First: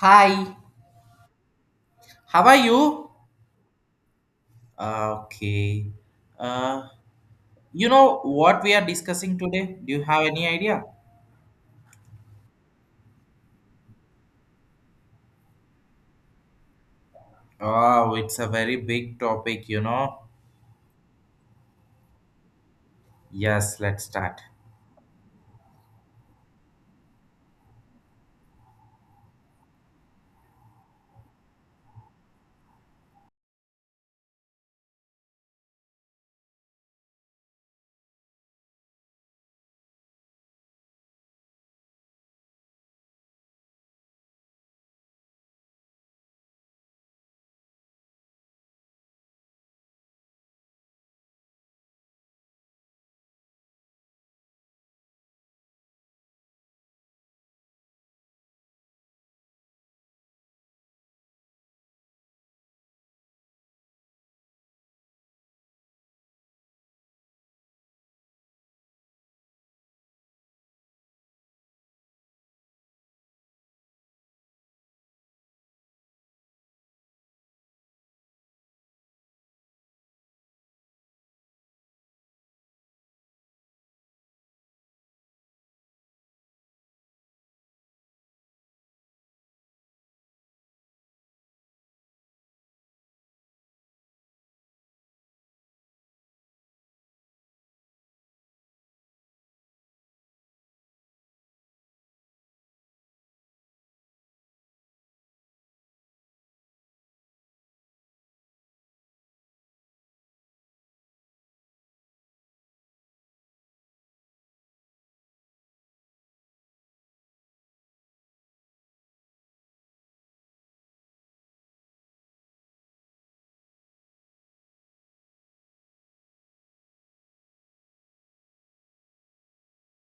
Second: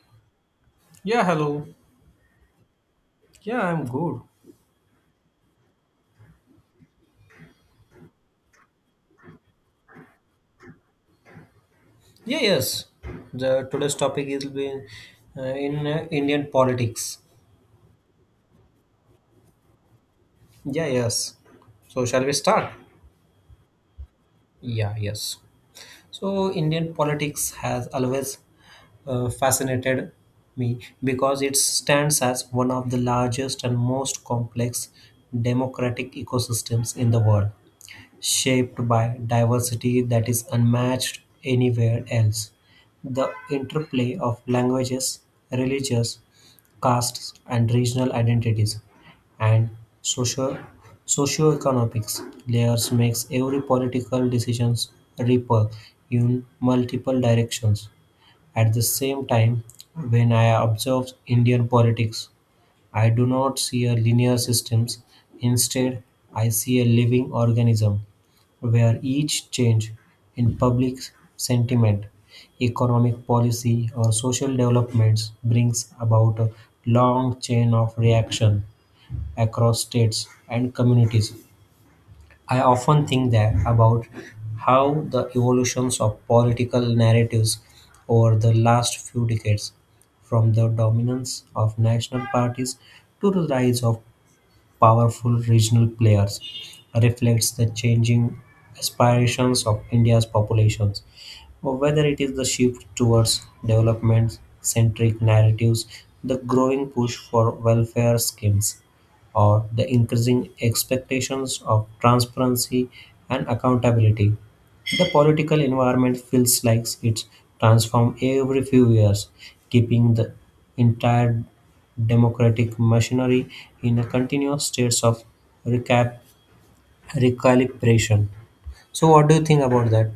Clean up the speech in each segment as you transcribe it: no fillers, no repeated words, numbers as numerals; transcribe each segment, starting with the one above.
Hi, Yeah, hello. how are you? Yeah, I'm good. Okay. Uh, you know what we are discussing today? Do you have any idea? Yeah, yes. The today's topic is be in Indian politics. Oh, it's a very big topic. Yeah, yes. So, shall we start? Yes, let's start. Yeah, yes. So Indian politics has always fascinated me because it stands as one of the largest and most complex democratic ecosystems in the world, shaped by diversity that is unmatched anywhere else. The interplay of languages, religious, castes, and regional identities, and socio- socioeconomics layers makes every political decisions ripple in multiple directions. At the same time, when I observe Indian politics, I do not see a linear systems. Instead, I see a living organism, where each change in public sentiment, economic policy, or social developments brings about a long chain of reaction across states and communities. I often think that about how the evolutions of political narratives over the last few decades, from the dominance of national parties to the rise of powerful regional players, reflects the changing aspirations of India's populations or whether it is the shift towards development centric narratives, the growing push for welfare schemes, or the increasing expectations of transparency and accountability. The political environment feels like it's transformed every few years, keeping the entire democratic machinery in a continuous state of recap- recalibration. So, what do you think about that?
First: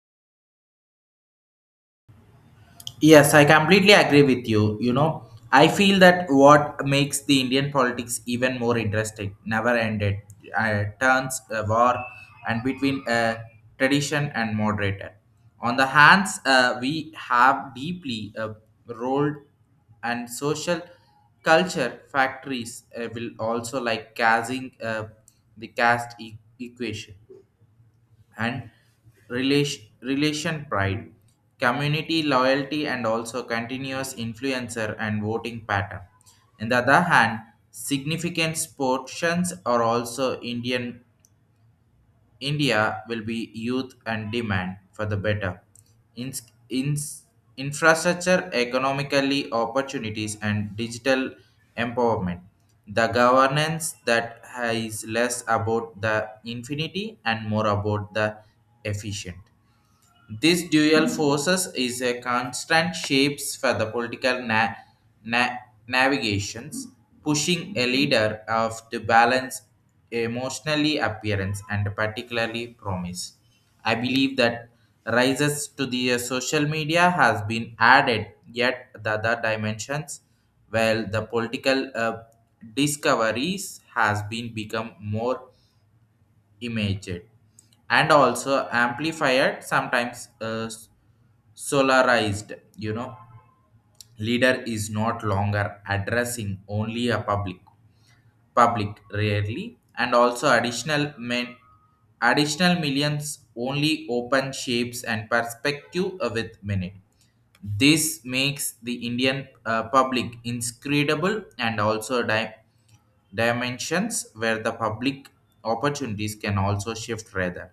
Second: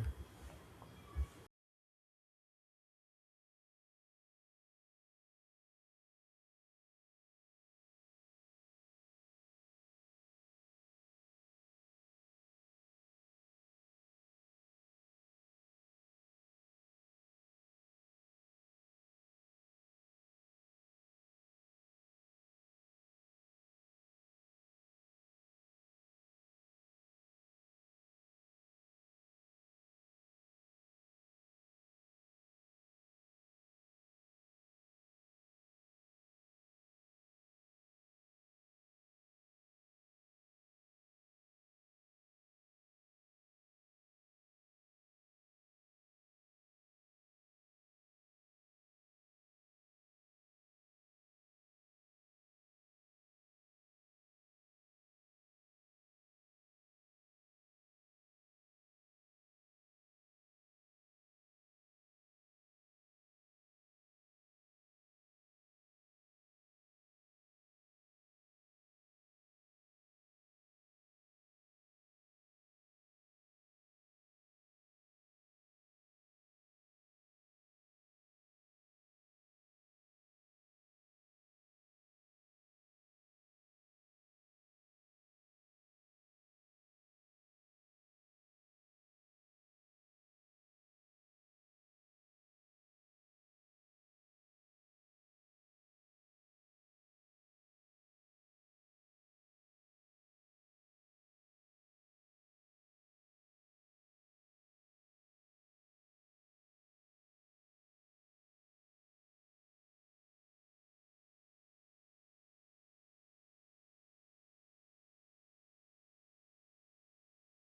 Yes, I completely agree with you. I feel that what makes the Indian politics even more interesting, never ended, turns a war and between tradition and moderator. On the hands, we have deeply rolled and social culture factories will also like casting the equation and relation pride, community loyalty, and also continuous influencer and voting pattern. On the other hand, significant portions are also Indian India will be youth and demand for the better. In, in, Infrastructure, economically opportunities, and digital empowerment. The governance that is less about the infinity and more about the efficient. This dual forces is a constant shapes for the na- navigations, pushing a leader of to balance emotionally appearance and particularly promise. I believe that rises to the social media has been added yet the other dimensions while the political discoveries has been become more imaged and also amplified sometimes solarized leader is not longer addressing only a public rarely and also additional millions only open shapes and perspective with minute. This makes the indian public inscrutable and also dimensions where the public opportunities can also shift rather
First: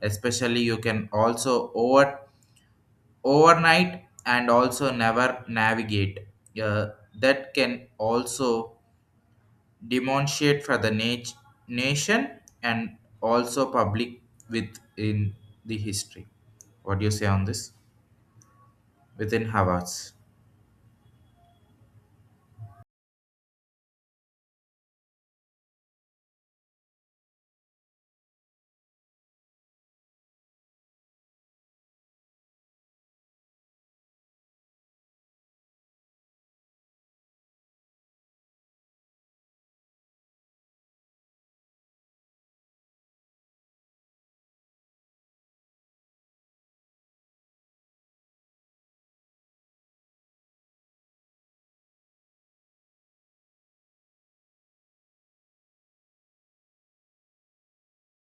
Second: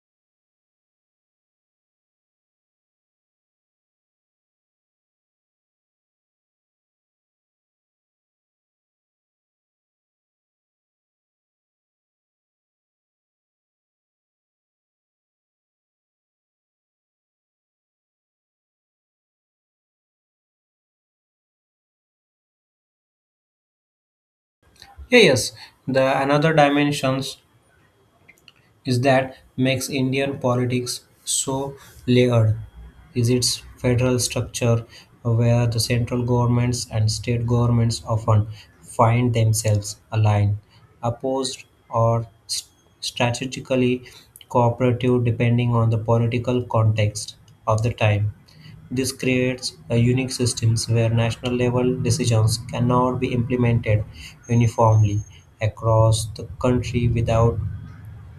especially you can also overnight and also never navigate. Uh, that can also demonstrate for the nation and also public within the history. What do you say on this within Havards? Yeah, yes, the another dimensions is that makes Indian politics so layered is its federal structure where the central governments and state governments often find themselves aligned, opposed, or strategically cooperative depending on the political context of the time. This creates a unique systems where national level decisions cannot be implemented uniformly across the country without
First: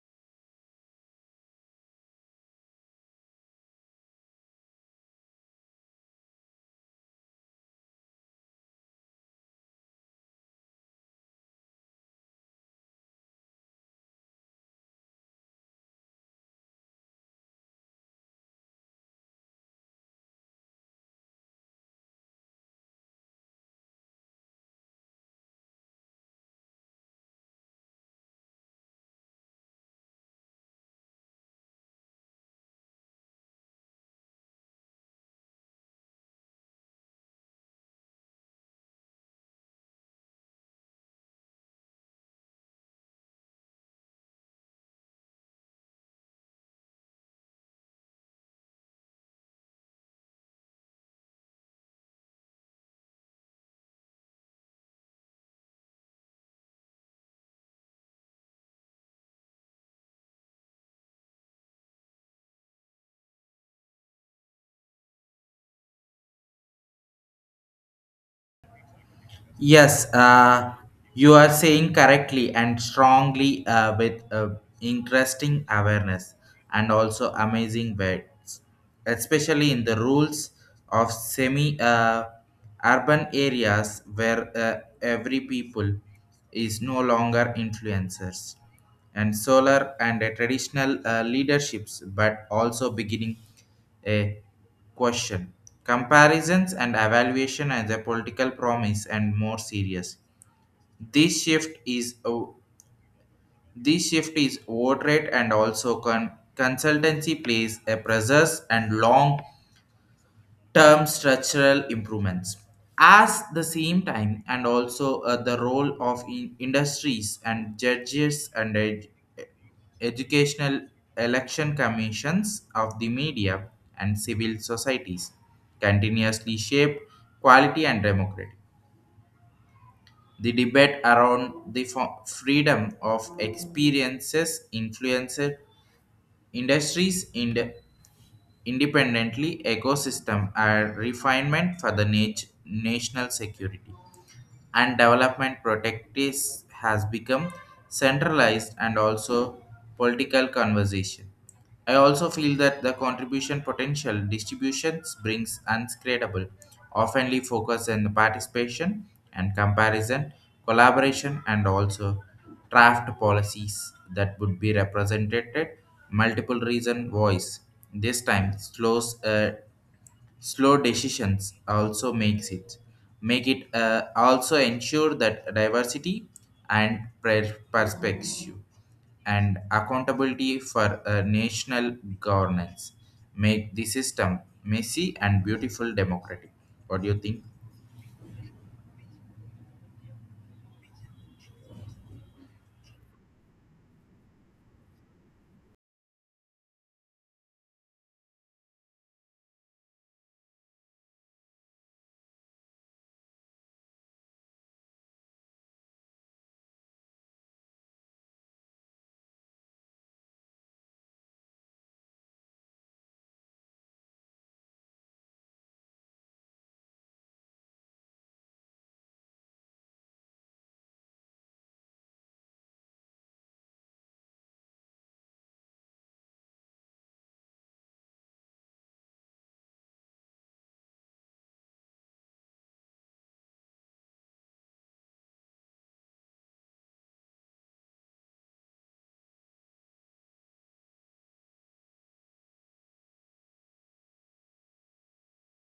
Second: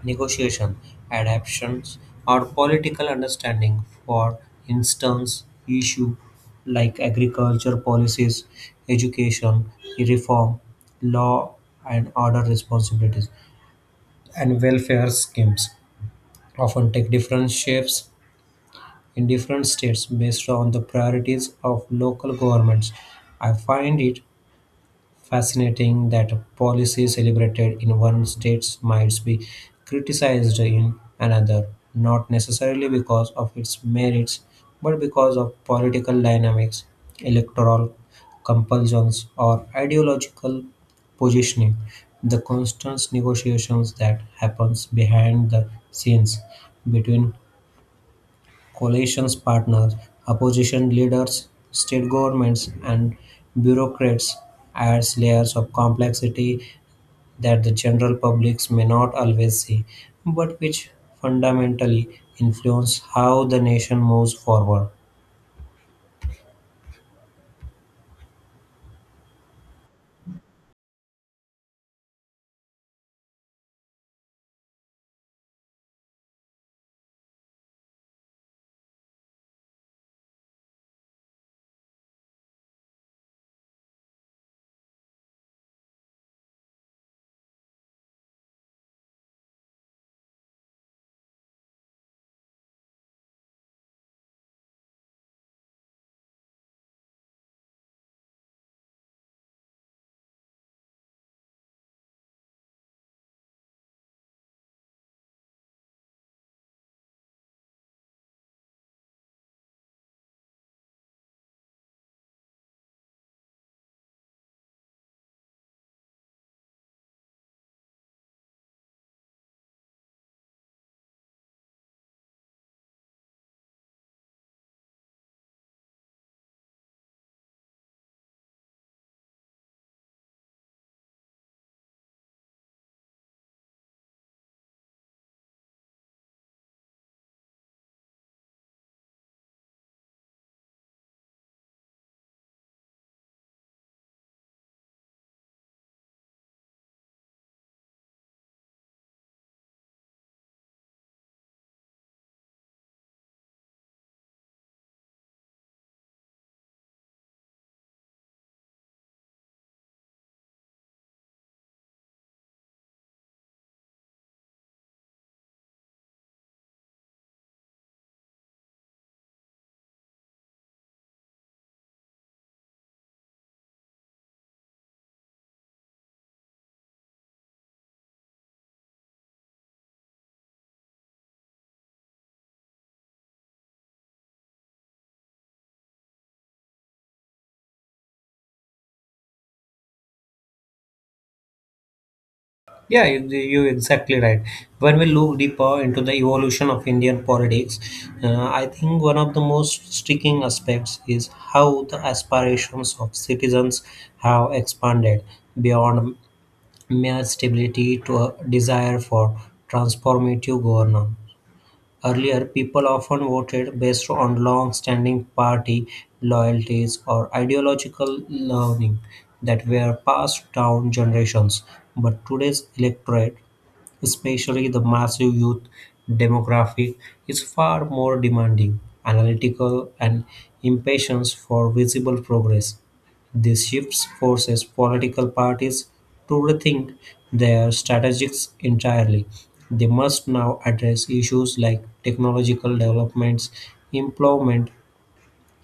negotiation, adaptations, or political understanding. For instance, issues like agriculture policies, education reform, law and order responsibilities, and welfare schemes often take different shapes in different states based on the priorities of local governments. I find it fascinating that a policy celebrated in one state might be criticized in another, not necessarily because of its merits, but because of political dynamics, electoral compulsions, or ideological positioning. The constant negotiations that happens behind the scenes between coalition's partners, opposition leaders, state governments, and bureaucrats adds layers of complexity that the general public may not always see, but which fundamentally influence how the nation moves forward. Yes, you are saying correctly and strongly with interesting awareness and also amazing words, especially in the rules of semi urban areas where every people is no longer influencers and solar and traditional leaderships but also beginning a question. Comparisons and evaluation as a political promise and more serious. This shift is this shift is vote rate and also consultancy plays a pressures and long term structural improvements as the same time and also the role of industries and judges and educational election commissions of the media and civil societies continuously shape quality and democracy. The debate around the freedom of experiences influences industries in independently ecosystem and refinement for the national security and development protectives has become centralized and also political conversation. I also feel that the contribution potential distributions brings unscratable, oftenly focus on the participation and comparison, collaboration, and also draft policies that would be represented multiple reason voice. This time slows Slow decisions also make it also ensure that diversity and perspective and accountability for national governance make the system messy and beautiful democratic. What do you think? Yeah, you exactly right. When we look deeper into the evolution of Indian politics, I think one of the most striking aspects is how the aspirations of citizens have expanded beyond mere stability to a desire for transformative governance. Earlier, people often voted based on long standing party loyalties or ideological learning that were passed down generations. But today's electorate, especially the massive youth demographic, is far more demanding, analytical, and impatience for visible progress. This shift forces political parties to rethink their strategies entirely. They must now address issues like technological developments, employment,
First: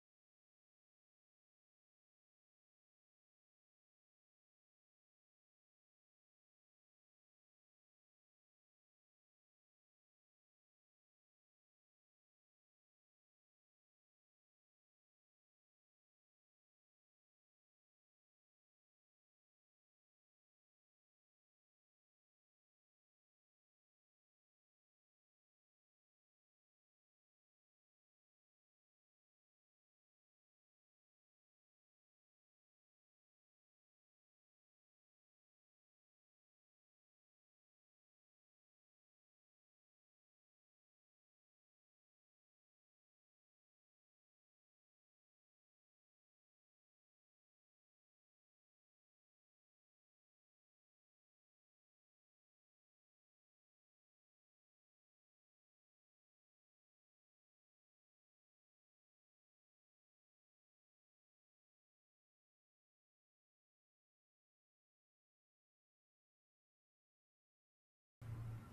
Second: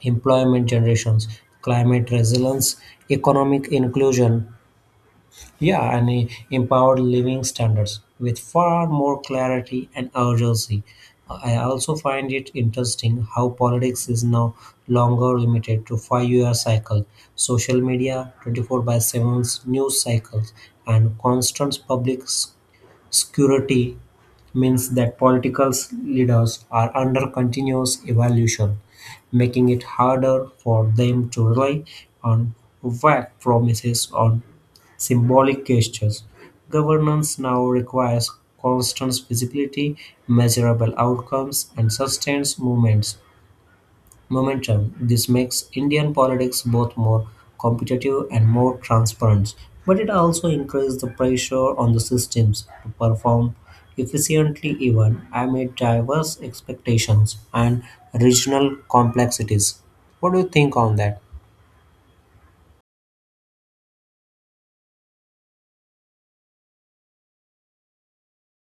employment generations, climate resilience, economic inclusion, yeah, and empowered living standards with far more clarity and urgency. I also find it interesting how politics is now longer limited to five-year cycle, social media 24 by 7 news cycles, and constant security means that political leaders are under continuous evaluation, making it harder for them to rely on vague promises or symbolic gestures. Governance now requires constant visibility, measurable outcomes, and sustained momentum. This makes Indian politics both more competitive and more transparent, but it also increases the pressure on the systems to perform efficiently even amid diverse expectations and regional complexities. What do you think on that?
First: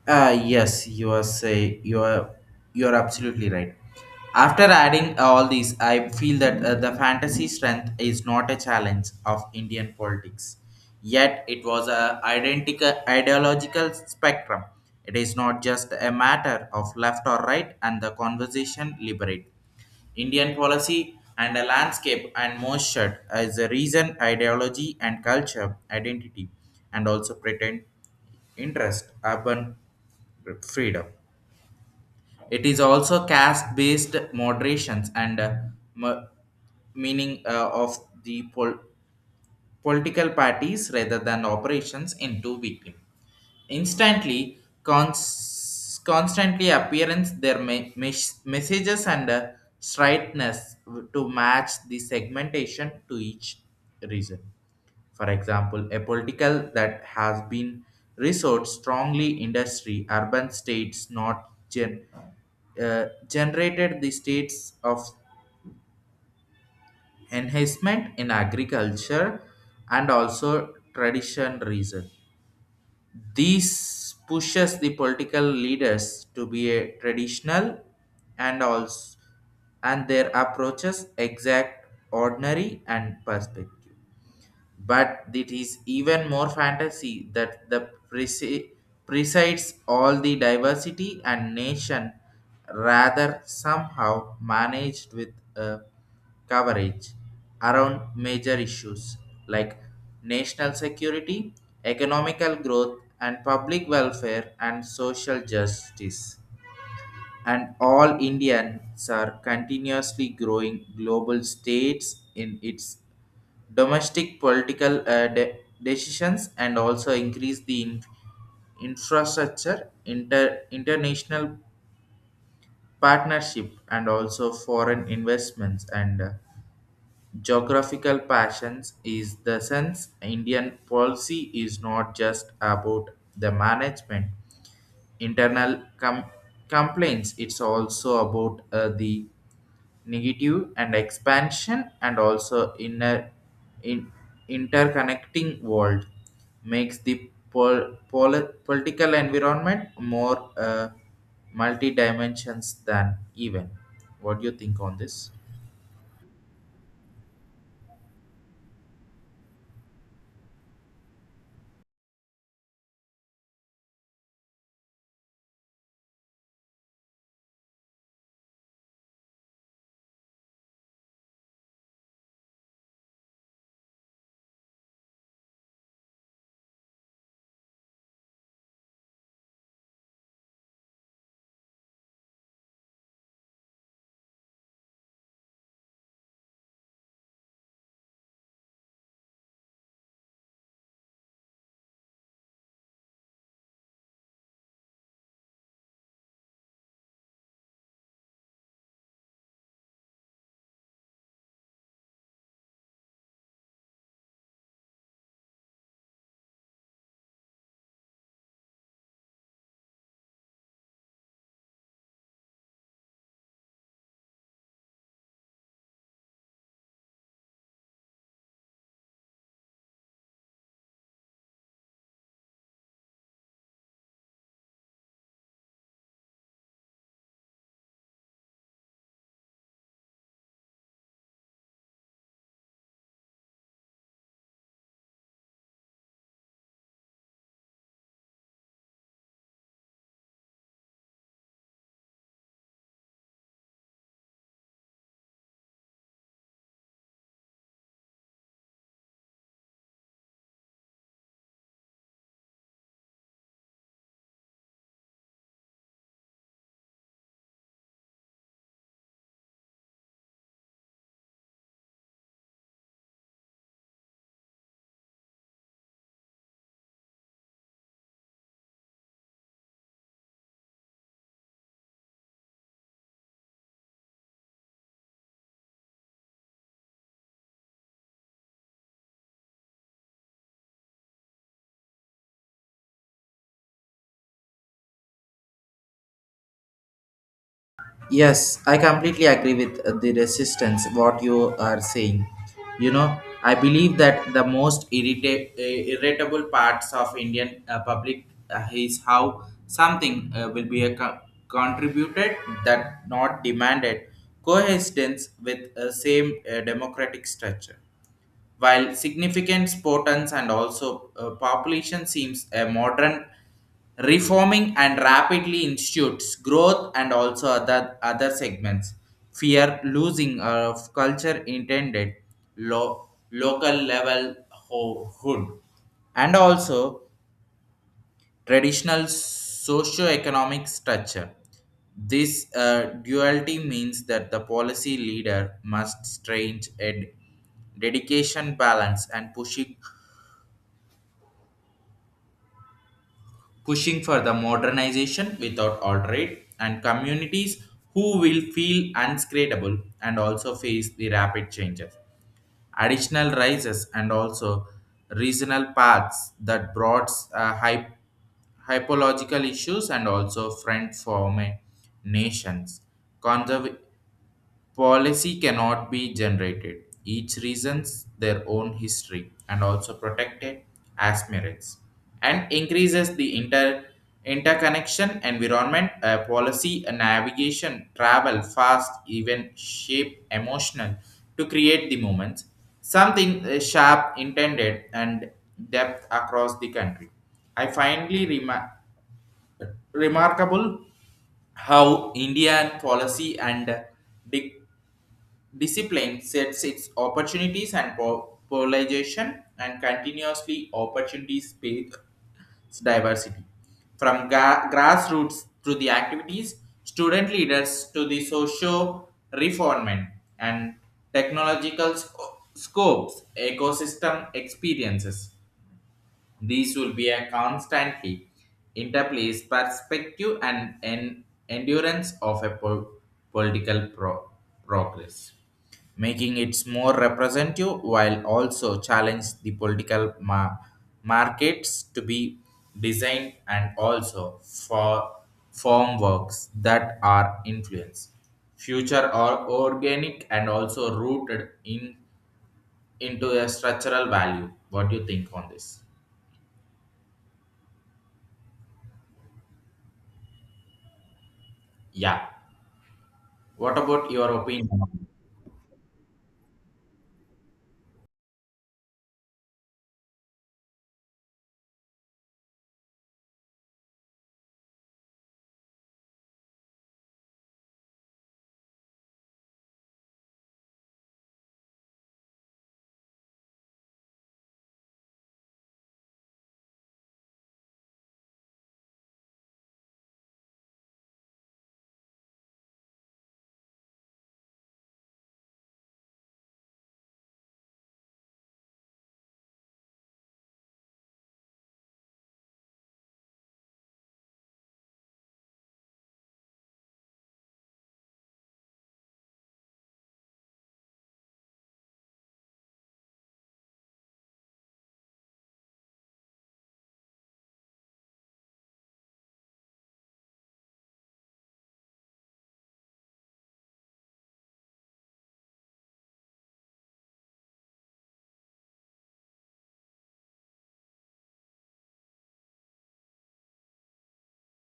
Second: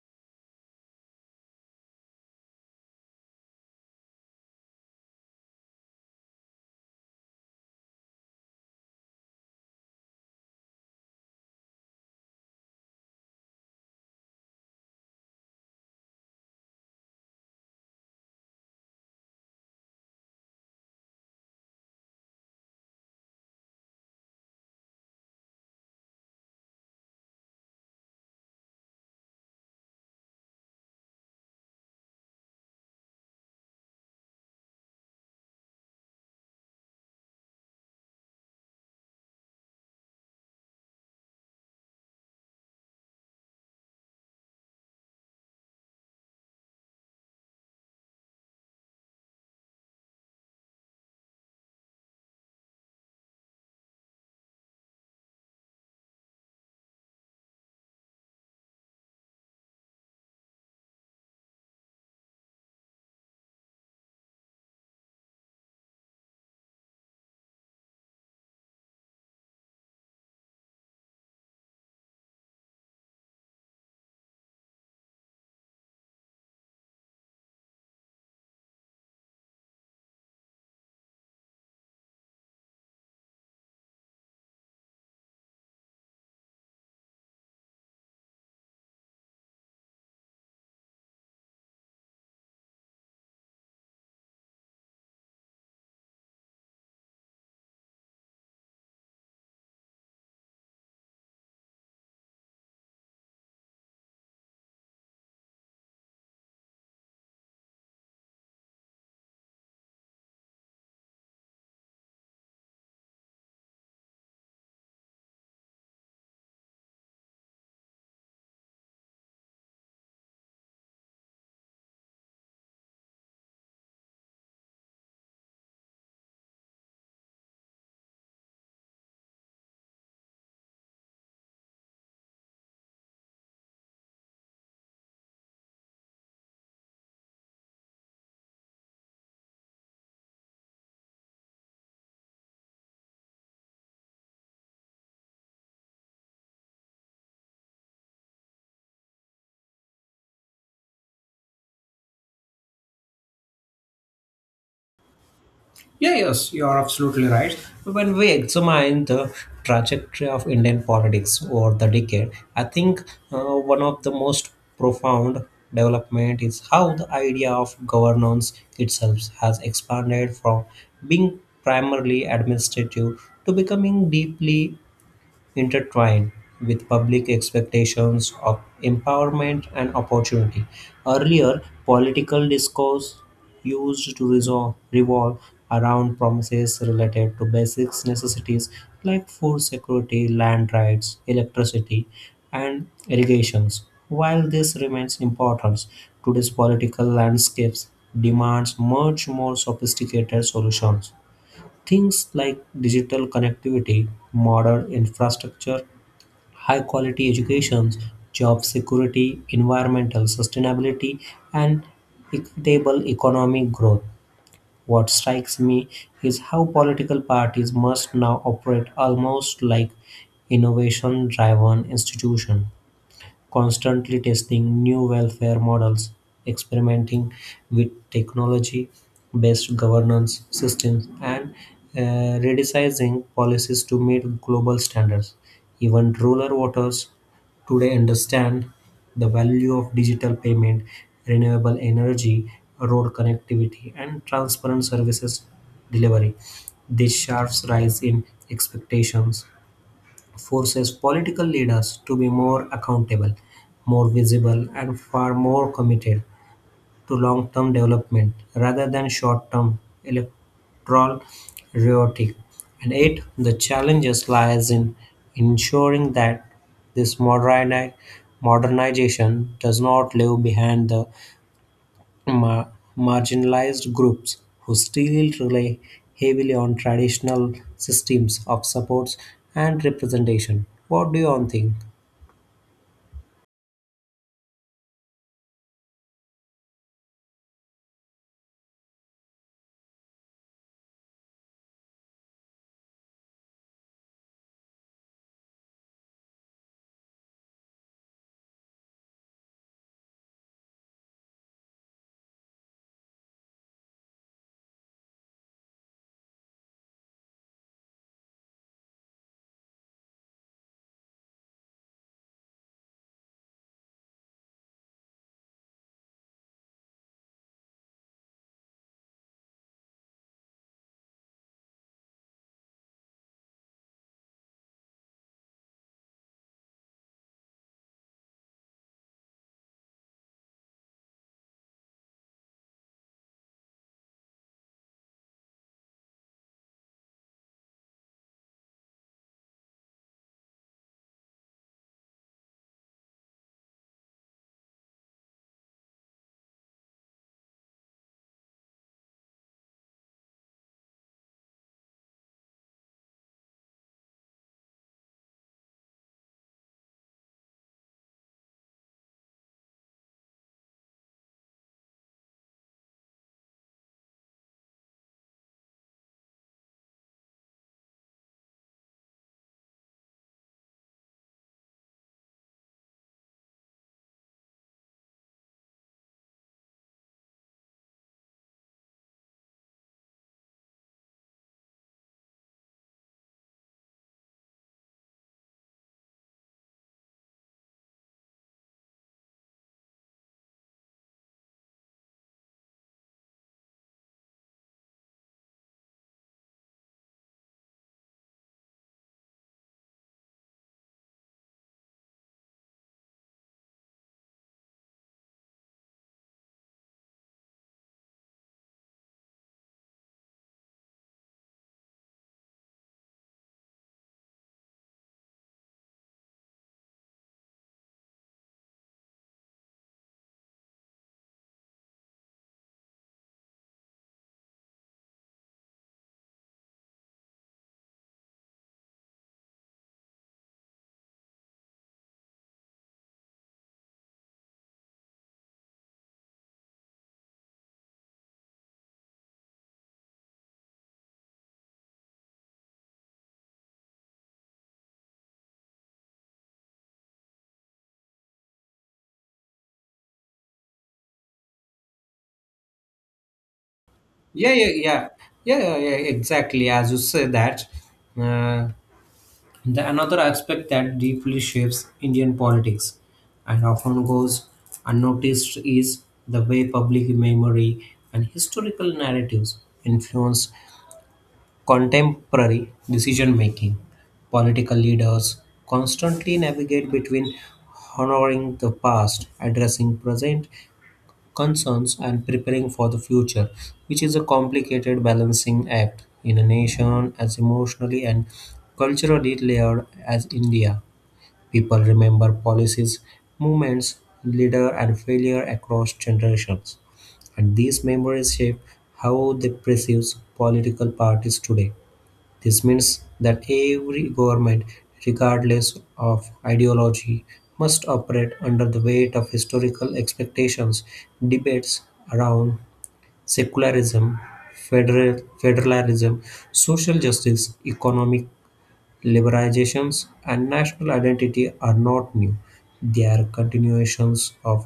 Yes, you are absolutely right. After adding all these, I feel that the fantasy strength is not a challenge of Indian politics. Yet it was a identical ideological spectrum. It is not just a matter of left or right, and the conversation liberate. Indian policy and a landscape and moisture as a reason, ideology and culture, identity, and also pretend interest, urban freedom. It is also caste-based moderations and m- meaning of the political parties rather than operations into victim. Instantly, constantly appearance their messages and straightness to match the segmentation to each region. For example, a political that has been resourced strongly industry, urban states not generated the states of enhancement in agriculture and also tradition reason. This pushes the political leaders to be a traditional and also and their approaches exact ordinary and perspective, but it is even more fantasy that the presi- presides all the diversity and nation rather somehow managed with a coverage around major issues like national security, economical growth, and public welfare and social justice. And all Indians are continuously growing global states in its domestic political decisions and also increase the infrastructure, international partnership, and also foreign investments and geographical passions. Is the sense Indian policy is not just about the management internal complaints. It's also about the negative and expansion and also inner in interconnecting world makes the political environment more multi dimensions than even. What do you think on this? Yeah, yes, you are absolutely right. When we examine the trajectory of Indian politics over the decade, I think uh, one of the most profound development is how the idea of governance itself has expanded from being primarily administrative to becoming deeply intertwined with public expectations of empowerment and opportunity. Earlier, political discourse used to revolve around promises related to basic necessities like food security, land rights, electricity, and irrigations. While this remains important, today's political landscapes demands much more sophisticated solutions. Things like digital connectivity, modern infrastructure, high quality education, job security, environmental sustainability, and equitable economic growth. What strikes me is how political parties must now operate almost like innovation driven institutions, constantly testing new welfare models, experimenting with technology based governance systems, and redesigning policies to meet global standards. Even rural voters today understand the value of digital payment, renewable energy, road connectivity, and transparent services delivery. This sharp rise in expectations forces political leaders to be more accountable, more visible, and far more committed to long term development rather than short term electoral rhetoric. And eight, the challenges lies in ensuring that this modernization does not leave behind the ma- marginalized groups who still rely heavily on traditional systems of supports and representation. What do you all think? Yes, I completely agree with the resistance what you are saying. I believe that the most irritable parts of Indian public is how something will be a contributed that not demanded coexistence with a same democratic structure while significant sportants and also population seems a modern reforming and rapidly institutes growth and also other segments fear losing of culture intended local level hood and also traditional socio-economic structure. This duality means that the policy leader must strange a dedication balance and pushing for the modernization without alterate and communities who will feel unscratable and also face the rapid changes. Additional rises and also regional paths that brought hypological issues and also friend form nations. Policy cannot be generated. Each reasons their own history and also protected as merits and increases the interconnection environment. A policy and navigation travel fast even shape emotional to create the moments something sharp intended and depth across the country. I finally remarkable how indian policy and dic- Discipline sets its opportunities and polarization and continuously opportunities space diversity. From grassroots to the activities, student leaders to the social reformment and technological scopes, ecosystem experiences. These will be a constantly interplays perspective and en endurance of a political progress, making it more representative while also challenge the political markets to be designed and also form works that are influenced future or organic and also rooted in into a structural value. What do you think on this? Yeah. What about your yeah yeah opinion? yeah yeah, exactly as you say that uh, the another aspect that deeply shapes Indian politics and often goes unnoticed is the way public memory and historical narratives influence contemporary decision-making. Political leaders constantly navigate between honoring the past, addressing present concerns, and preparing for the future, which is a complicated balancing act in a nation as emotionally and culturally layered as India. People remember policies, movements, leader, and failure across generations, and these memories shape how they perceive political parties today. This means that every government, regardless of ideology, must operate under the weight of historical expectations. Debates around secularism, federalism, social justice, economic liberalizations, and national identity are not new. They are continuations of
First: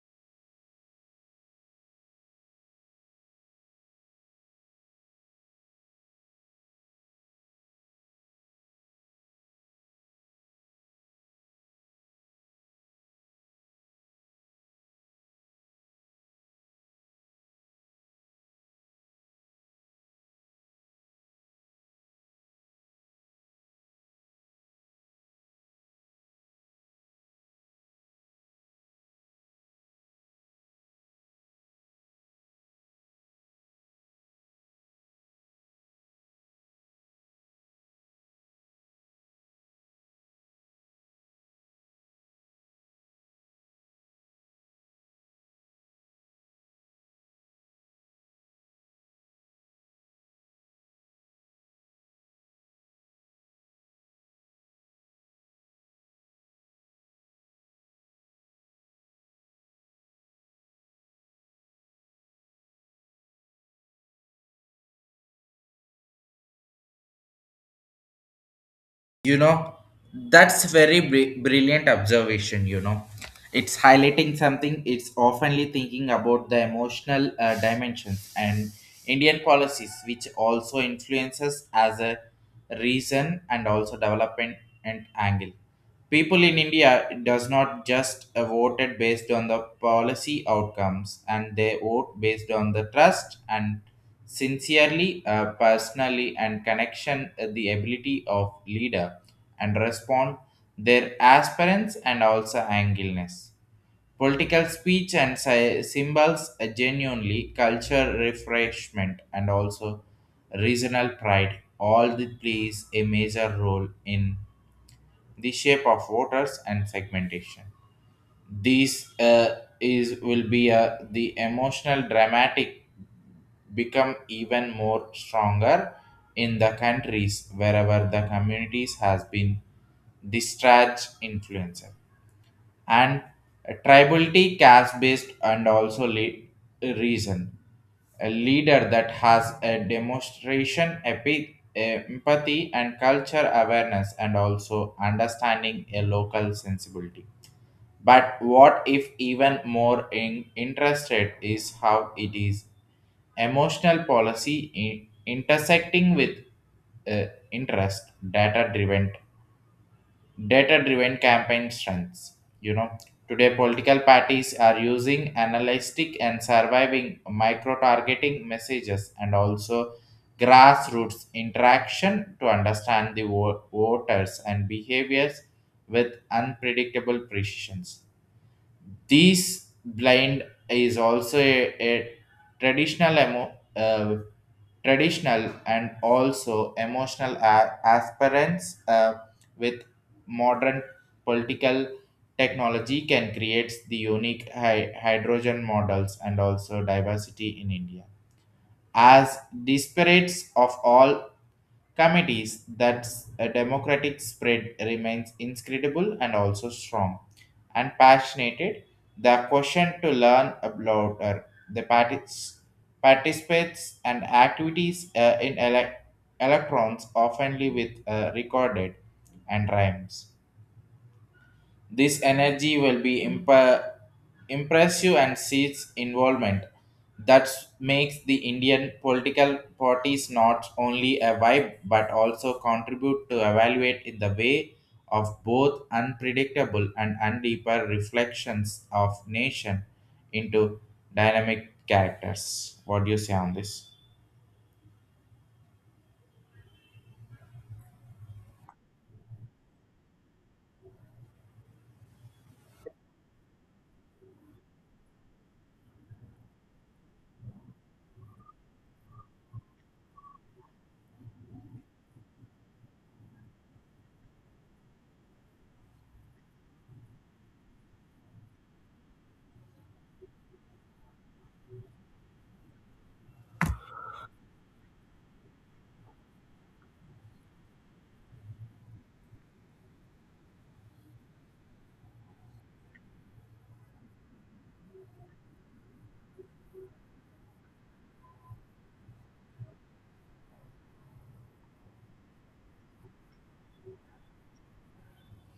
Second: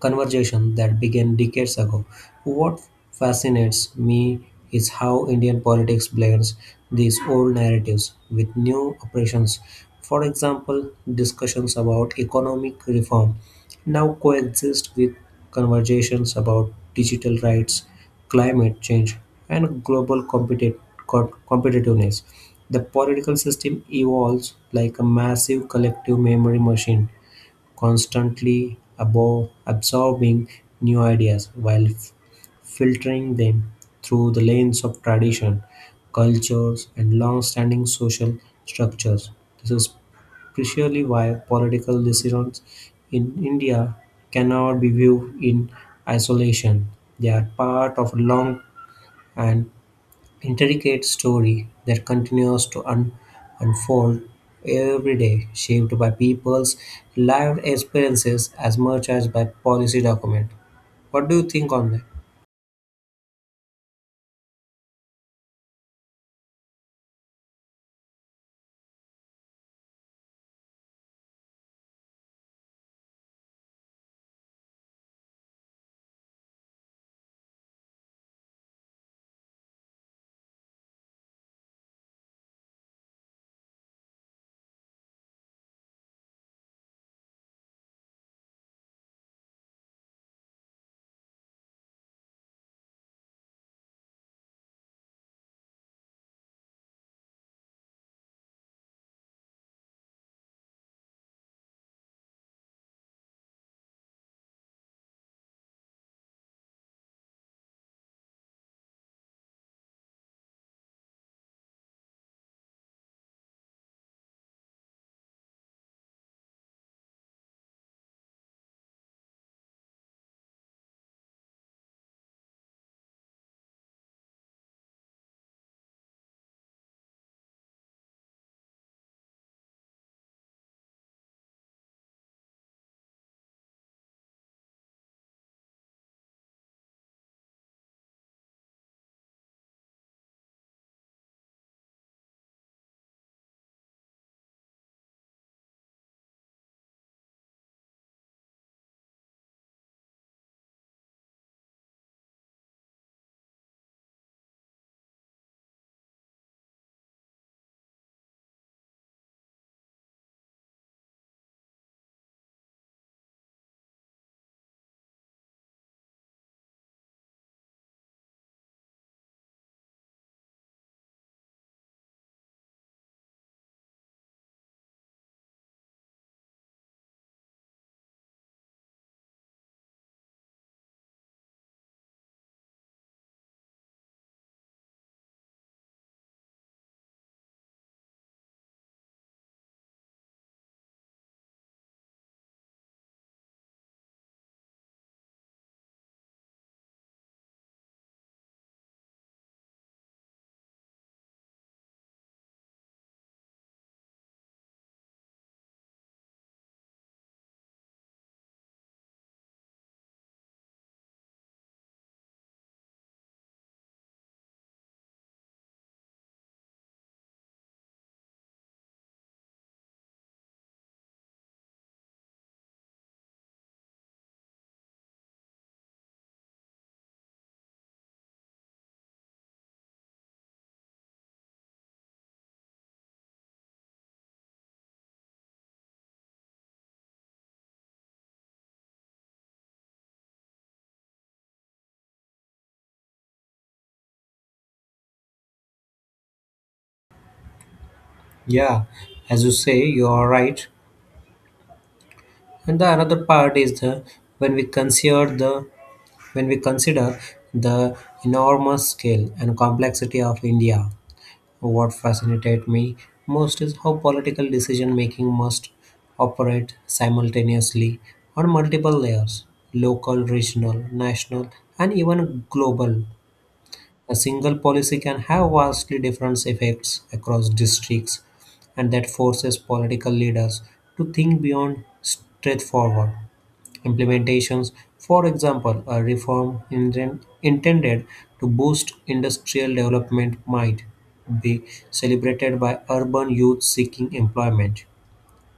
conversation that began decades ago. What fascinates me is how Indian politics blends these old narratives with new operations. For example, discussions about economic reform now coexist with conversations about digital rights, climate change, and global competitiveness. The political system evolves like a massive collective memory machine, constantly above absorbing new ideas while filtering them through the lens of tradition, cultures, and long-standing social structures. This is precisely why political decisions in India cannot be viewed in isolation. They are part of a long and intricate story that continues to unfold every day, shaped by people's lived experiences as much as by policy document. What do you think on that? you know that's very brilliant observation. It's highlighting something. It's oftenly thinking about the emotional dimensions and indian policies which also influences as a reason and also development and angle. People in India does not just voted based on the policy outcomes, and they vote based on the trust and sincerely, personally, and connection, the ability of leader and respond their aspirants and also angleness. Political speech and symbols genuinely culture refreshment and also regional pride all the plays a major role in the shape of waters and segmentation. These is will be the emotional dramatic become even more stronger in the countries wherever the communities has been discharged influencer and tribality caste based and also reason. A leader that has a demonstration empathy and culture awareness and also understanding a local sensibility. But what if even more interested is how it is emotional policy intersecting with uh, interest data driven campaign strengths you know Today political parties are using analytic and surviving micro targeting messages and also grassroots interaction to understand the voters and behaviors with unpredictable precisions. These blind is also a traditional traditional and also emotional aspirants with modern political technology can create the unique hydrogen models and also diversity in India. As disparates of all committees that a democratic spread remains inscrutable and also strong and passionate. The question to learn about the participates and activities in electrons oftenly with recorded and rhymes. This energy will be impressive and seeds involvement. That makes the Indian political parties not only a vibe but also contribute to evaluate in the way of both unpredictable and undeeper reflections of nation into dynamic characters. What do you say on this? Yeah, as you say, you are right. And the another part is the when we consider the when we consider the enormous scale and complexity of India. What fascinated me most is how political decision making must operate simultaneously on multiple layers: local, regional, national, and even global. A single policy can have vastly different effects across districts, and that forces political leaders to think beyond straightforward implementations. For example, a reform engine intended to boost industrial development might be celebrated by urban youth seeking employment,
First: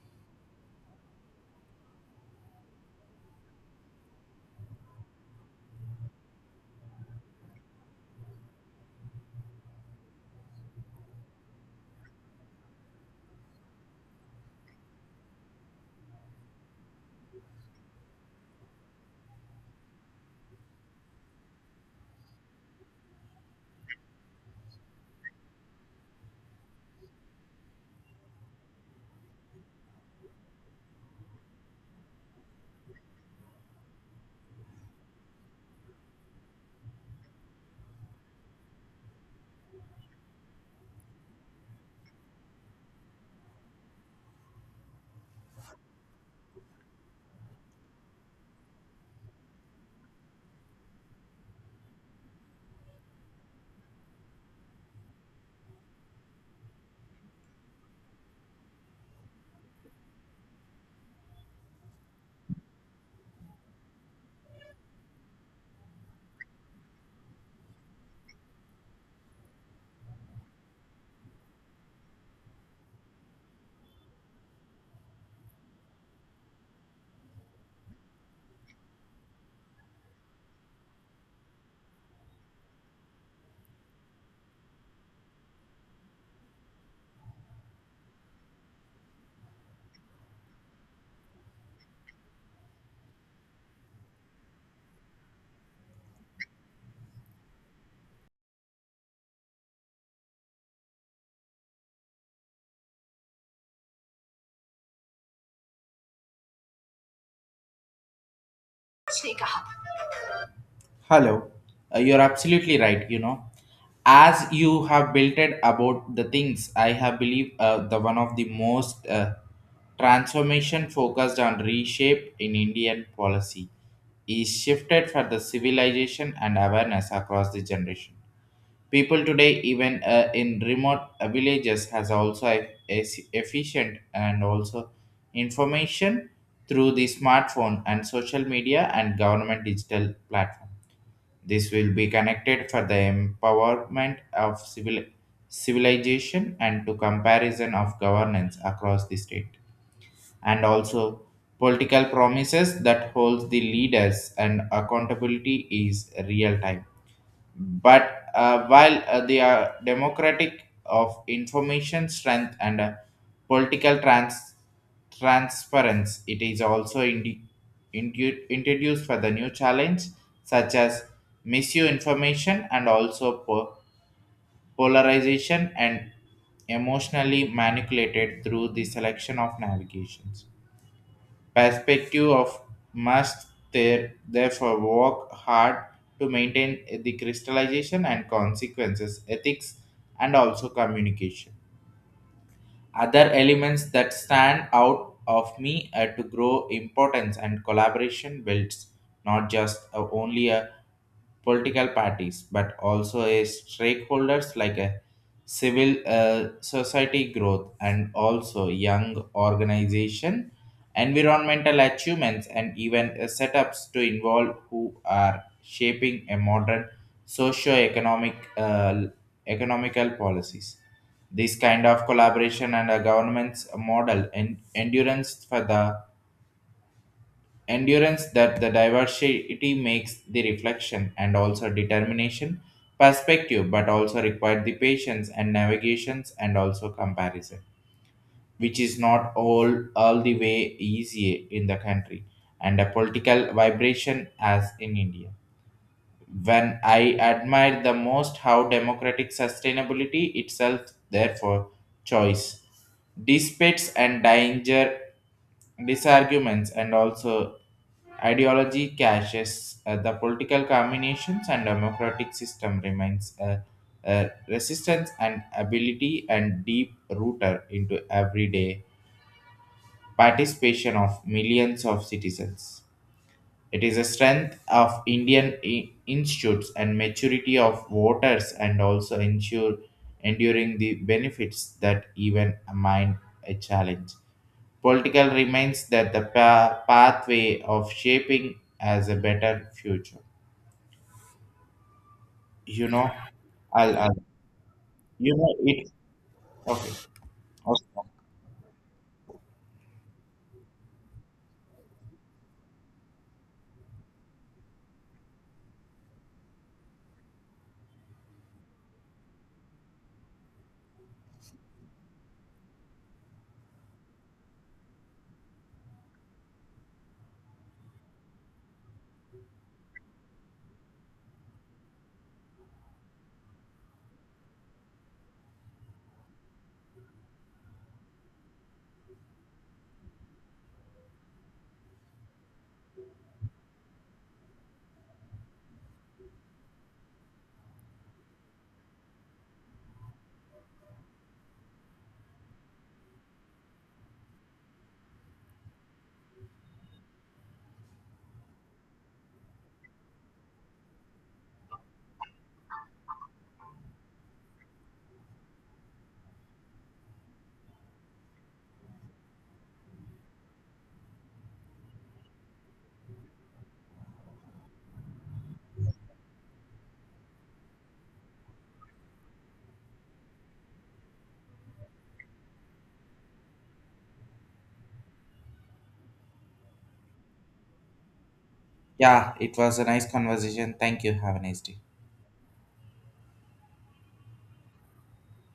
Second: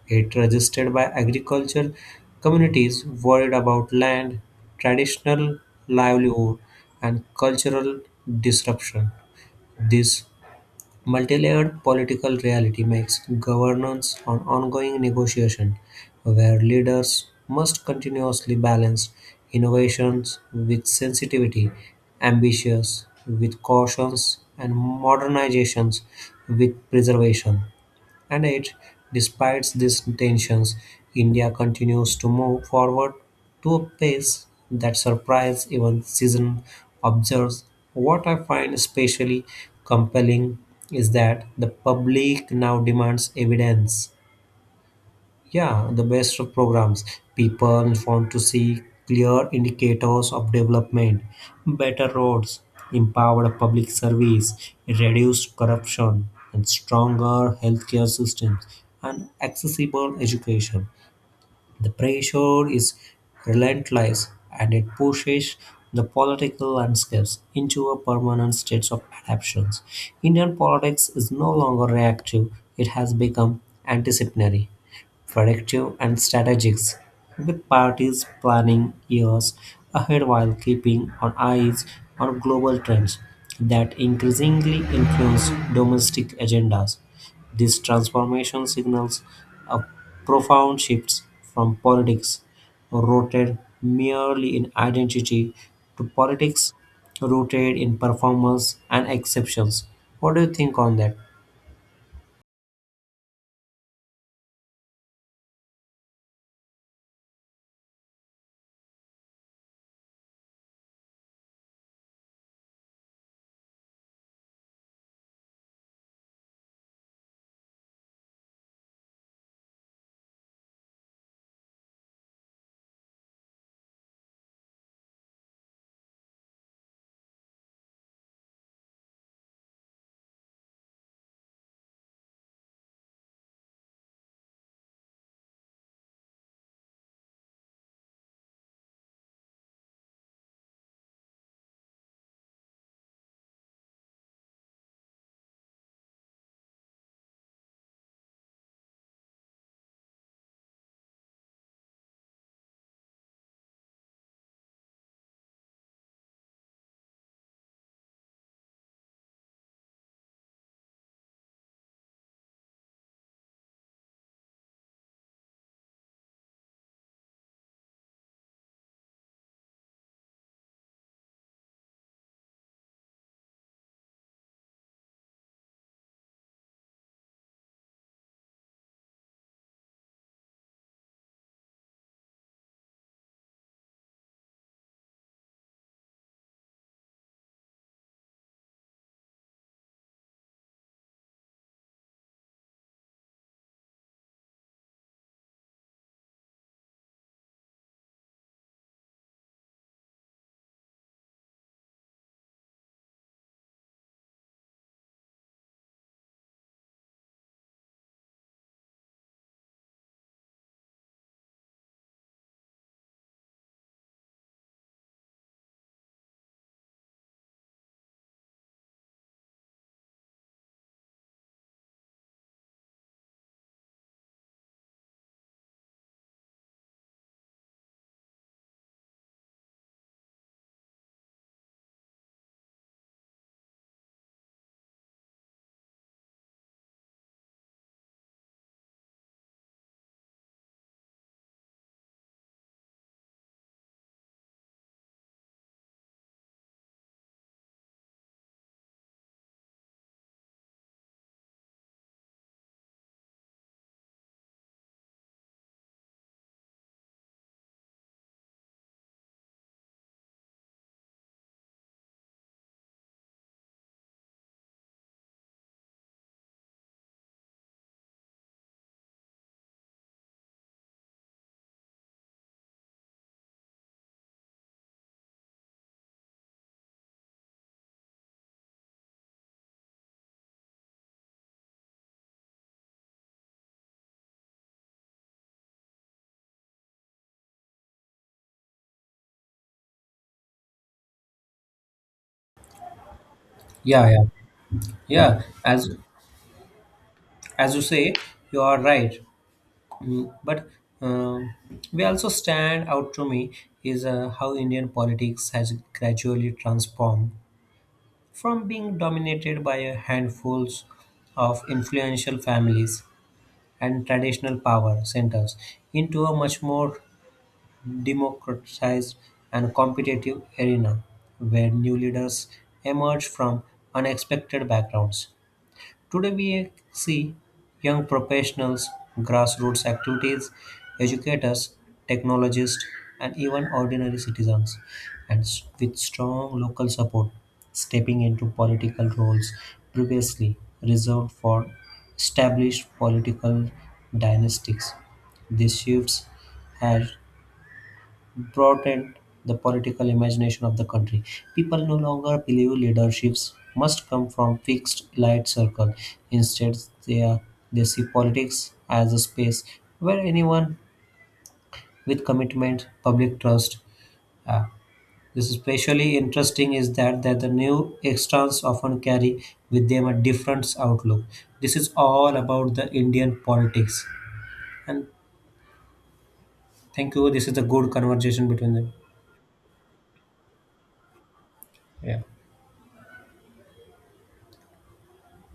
it resisted by agricultural communities worried about land, traditional livelihood, and cultural disruption. This multi-layered political reality makes governance an ongoing negotiation where leaders must continuously balance innovations with sensitivity, ambitions with cautions, and modernizations with preservation. And yet, despite these tensions, India continues to move forward to a pace that surprises even seasoned observers. What I find especially compelling is that the public now demands evidence, yeah, the best of programs. People want to see clear indicators of development, better roads, empowered public service, reduced corruption, and stronger healthcare systems, and accessible education. The pressure is relentless and it pushes the political landscapes into a permanent state of adaptations. Indian politics is no longer reactive, it has become anticipatory, predictive, and strategic, with parties planning years ahead while keeping an eye on global trends that increasingly influence domestic agendas. This transformation signals a profound shift from politics rooted merely in identity to politics rooted in performance and exceptions. What do you think on that? Hello. You're absolutely right. As you have builted about the things, I have believe the one of the most transformation focused on reshape in Indian policy is shifted for the civilization and awareness across the generation. People today, even in remote villages, has also efficient and also information through the smartphone and social media and government digital platform. This will be connected for the empowerment of civilization and to comparison of governance across the state and also political promises that holds the leaders and accountability is real time. But while they are democratic of information strength and political transparency, it is also introduced for the new challenge such as misinformation and also polarization and emotionally manipulated through the selection of navigations perspective of must therefore work hard to maintain the crystallization and consequences ethics and also communication. Other elements that stand out of me are to grow importance and collaboration builds not just only a political parties, but also as stakeholders like a civil society growth and also young organization, environmental achievements, and even setups to involve who are shaping a modern socio-economic economical policies. This kind of collaboration and a government's model and endurance for the endurance that the diversity makes the reflection and also determination perspective but also required the patience and navigations and also comparison, which is not all the way easy in the country and a political vibration as in india. When I admire the most how democratic sustainability itself, therefore, choice, disputes and danger, disarguments, and also ideology clashes, the political combinations and democratic system remains a resistance and ability and deep rooted into everyday participation of millions of citizens. It is a strength of Indian institutes and maturity of voters, and also ensure enduring the benefits that even mind a challenge. Political remains that the pathway of shaping as a better future. You know, I'll, Yeah, I'll yeah, you yeah. know it. As Okay. as you Okay. say, you are right. But um, we also stand out to me is how Indian politics has gradually transformed from being dominated by a handfuls of influential families and traditional power centers into a much more democratized and competitive arena where new leaders emerge from unexpected backgrounds. Today, we see young professionals, grassroots activities, educators, technologists, and even ordinary citizens, and with strong local support, stepping into political roles previously reserved for established political dynasties. These shifts have broadened the political imagination of the country. People no longer believe leaderships must come from fixed elite circle. Instead, they, are, they see politics as a space where anyone with commitment, public trust. Uh, this is especially interesting is that the new extras often carry with them a different outlook. This is all about the Indian politics. And thank you. This is a good conversation between them. Yeah, it was a nice conversation. Thank you. Have a nice day. Yeah.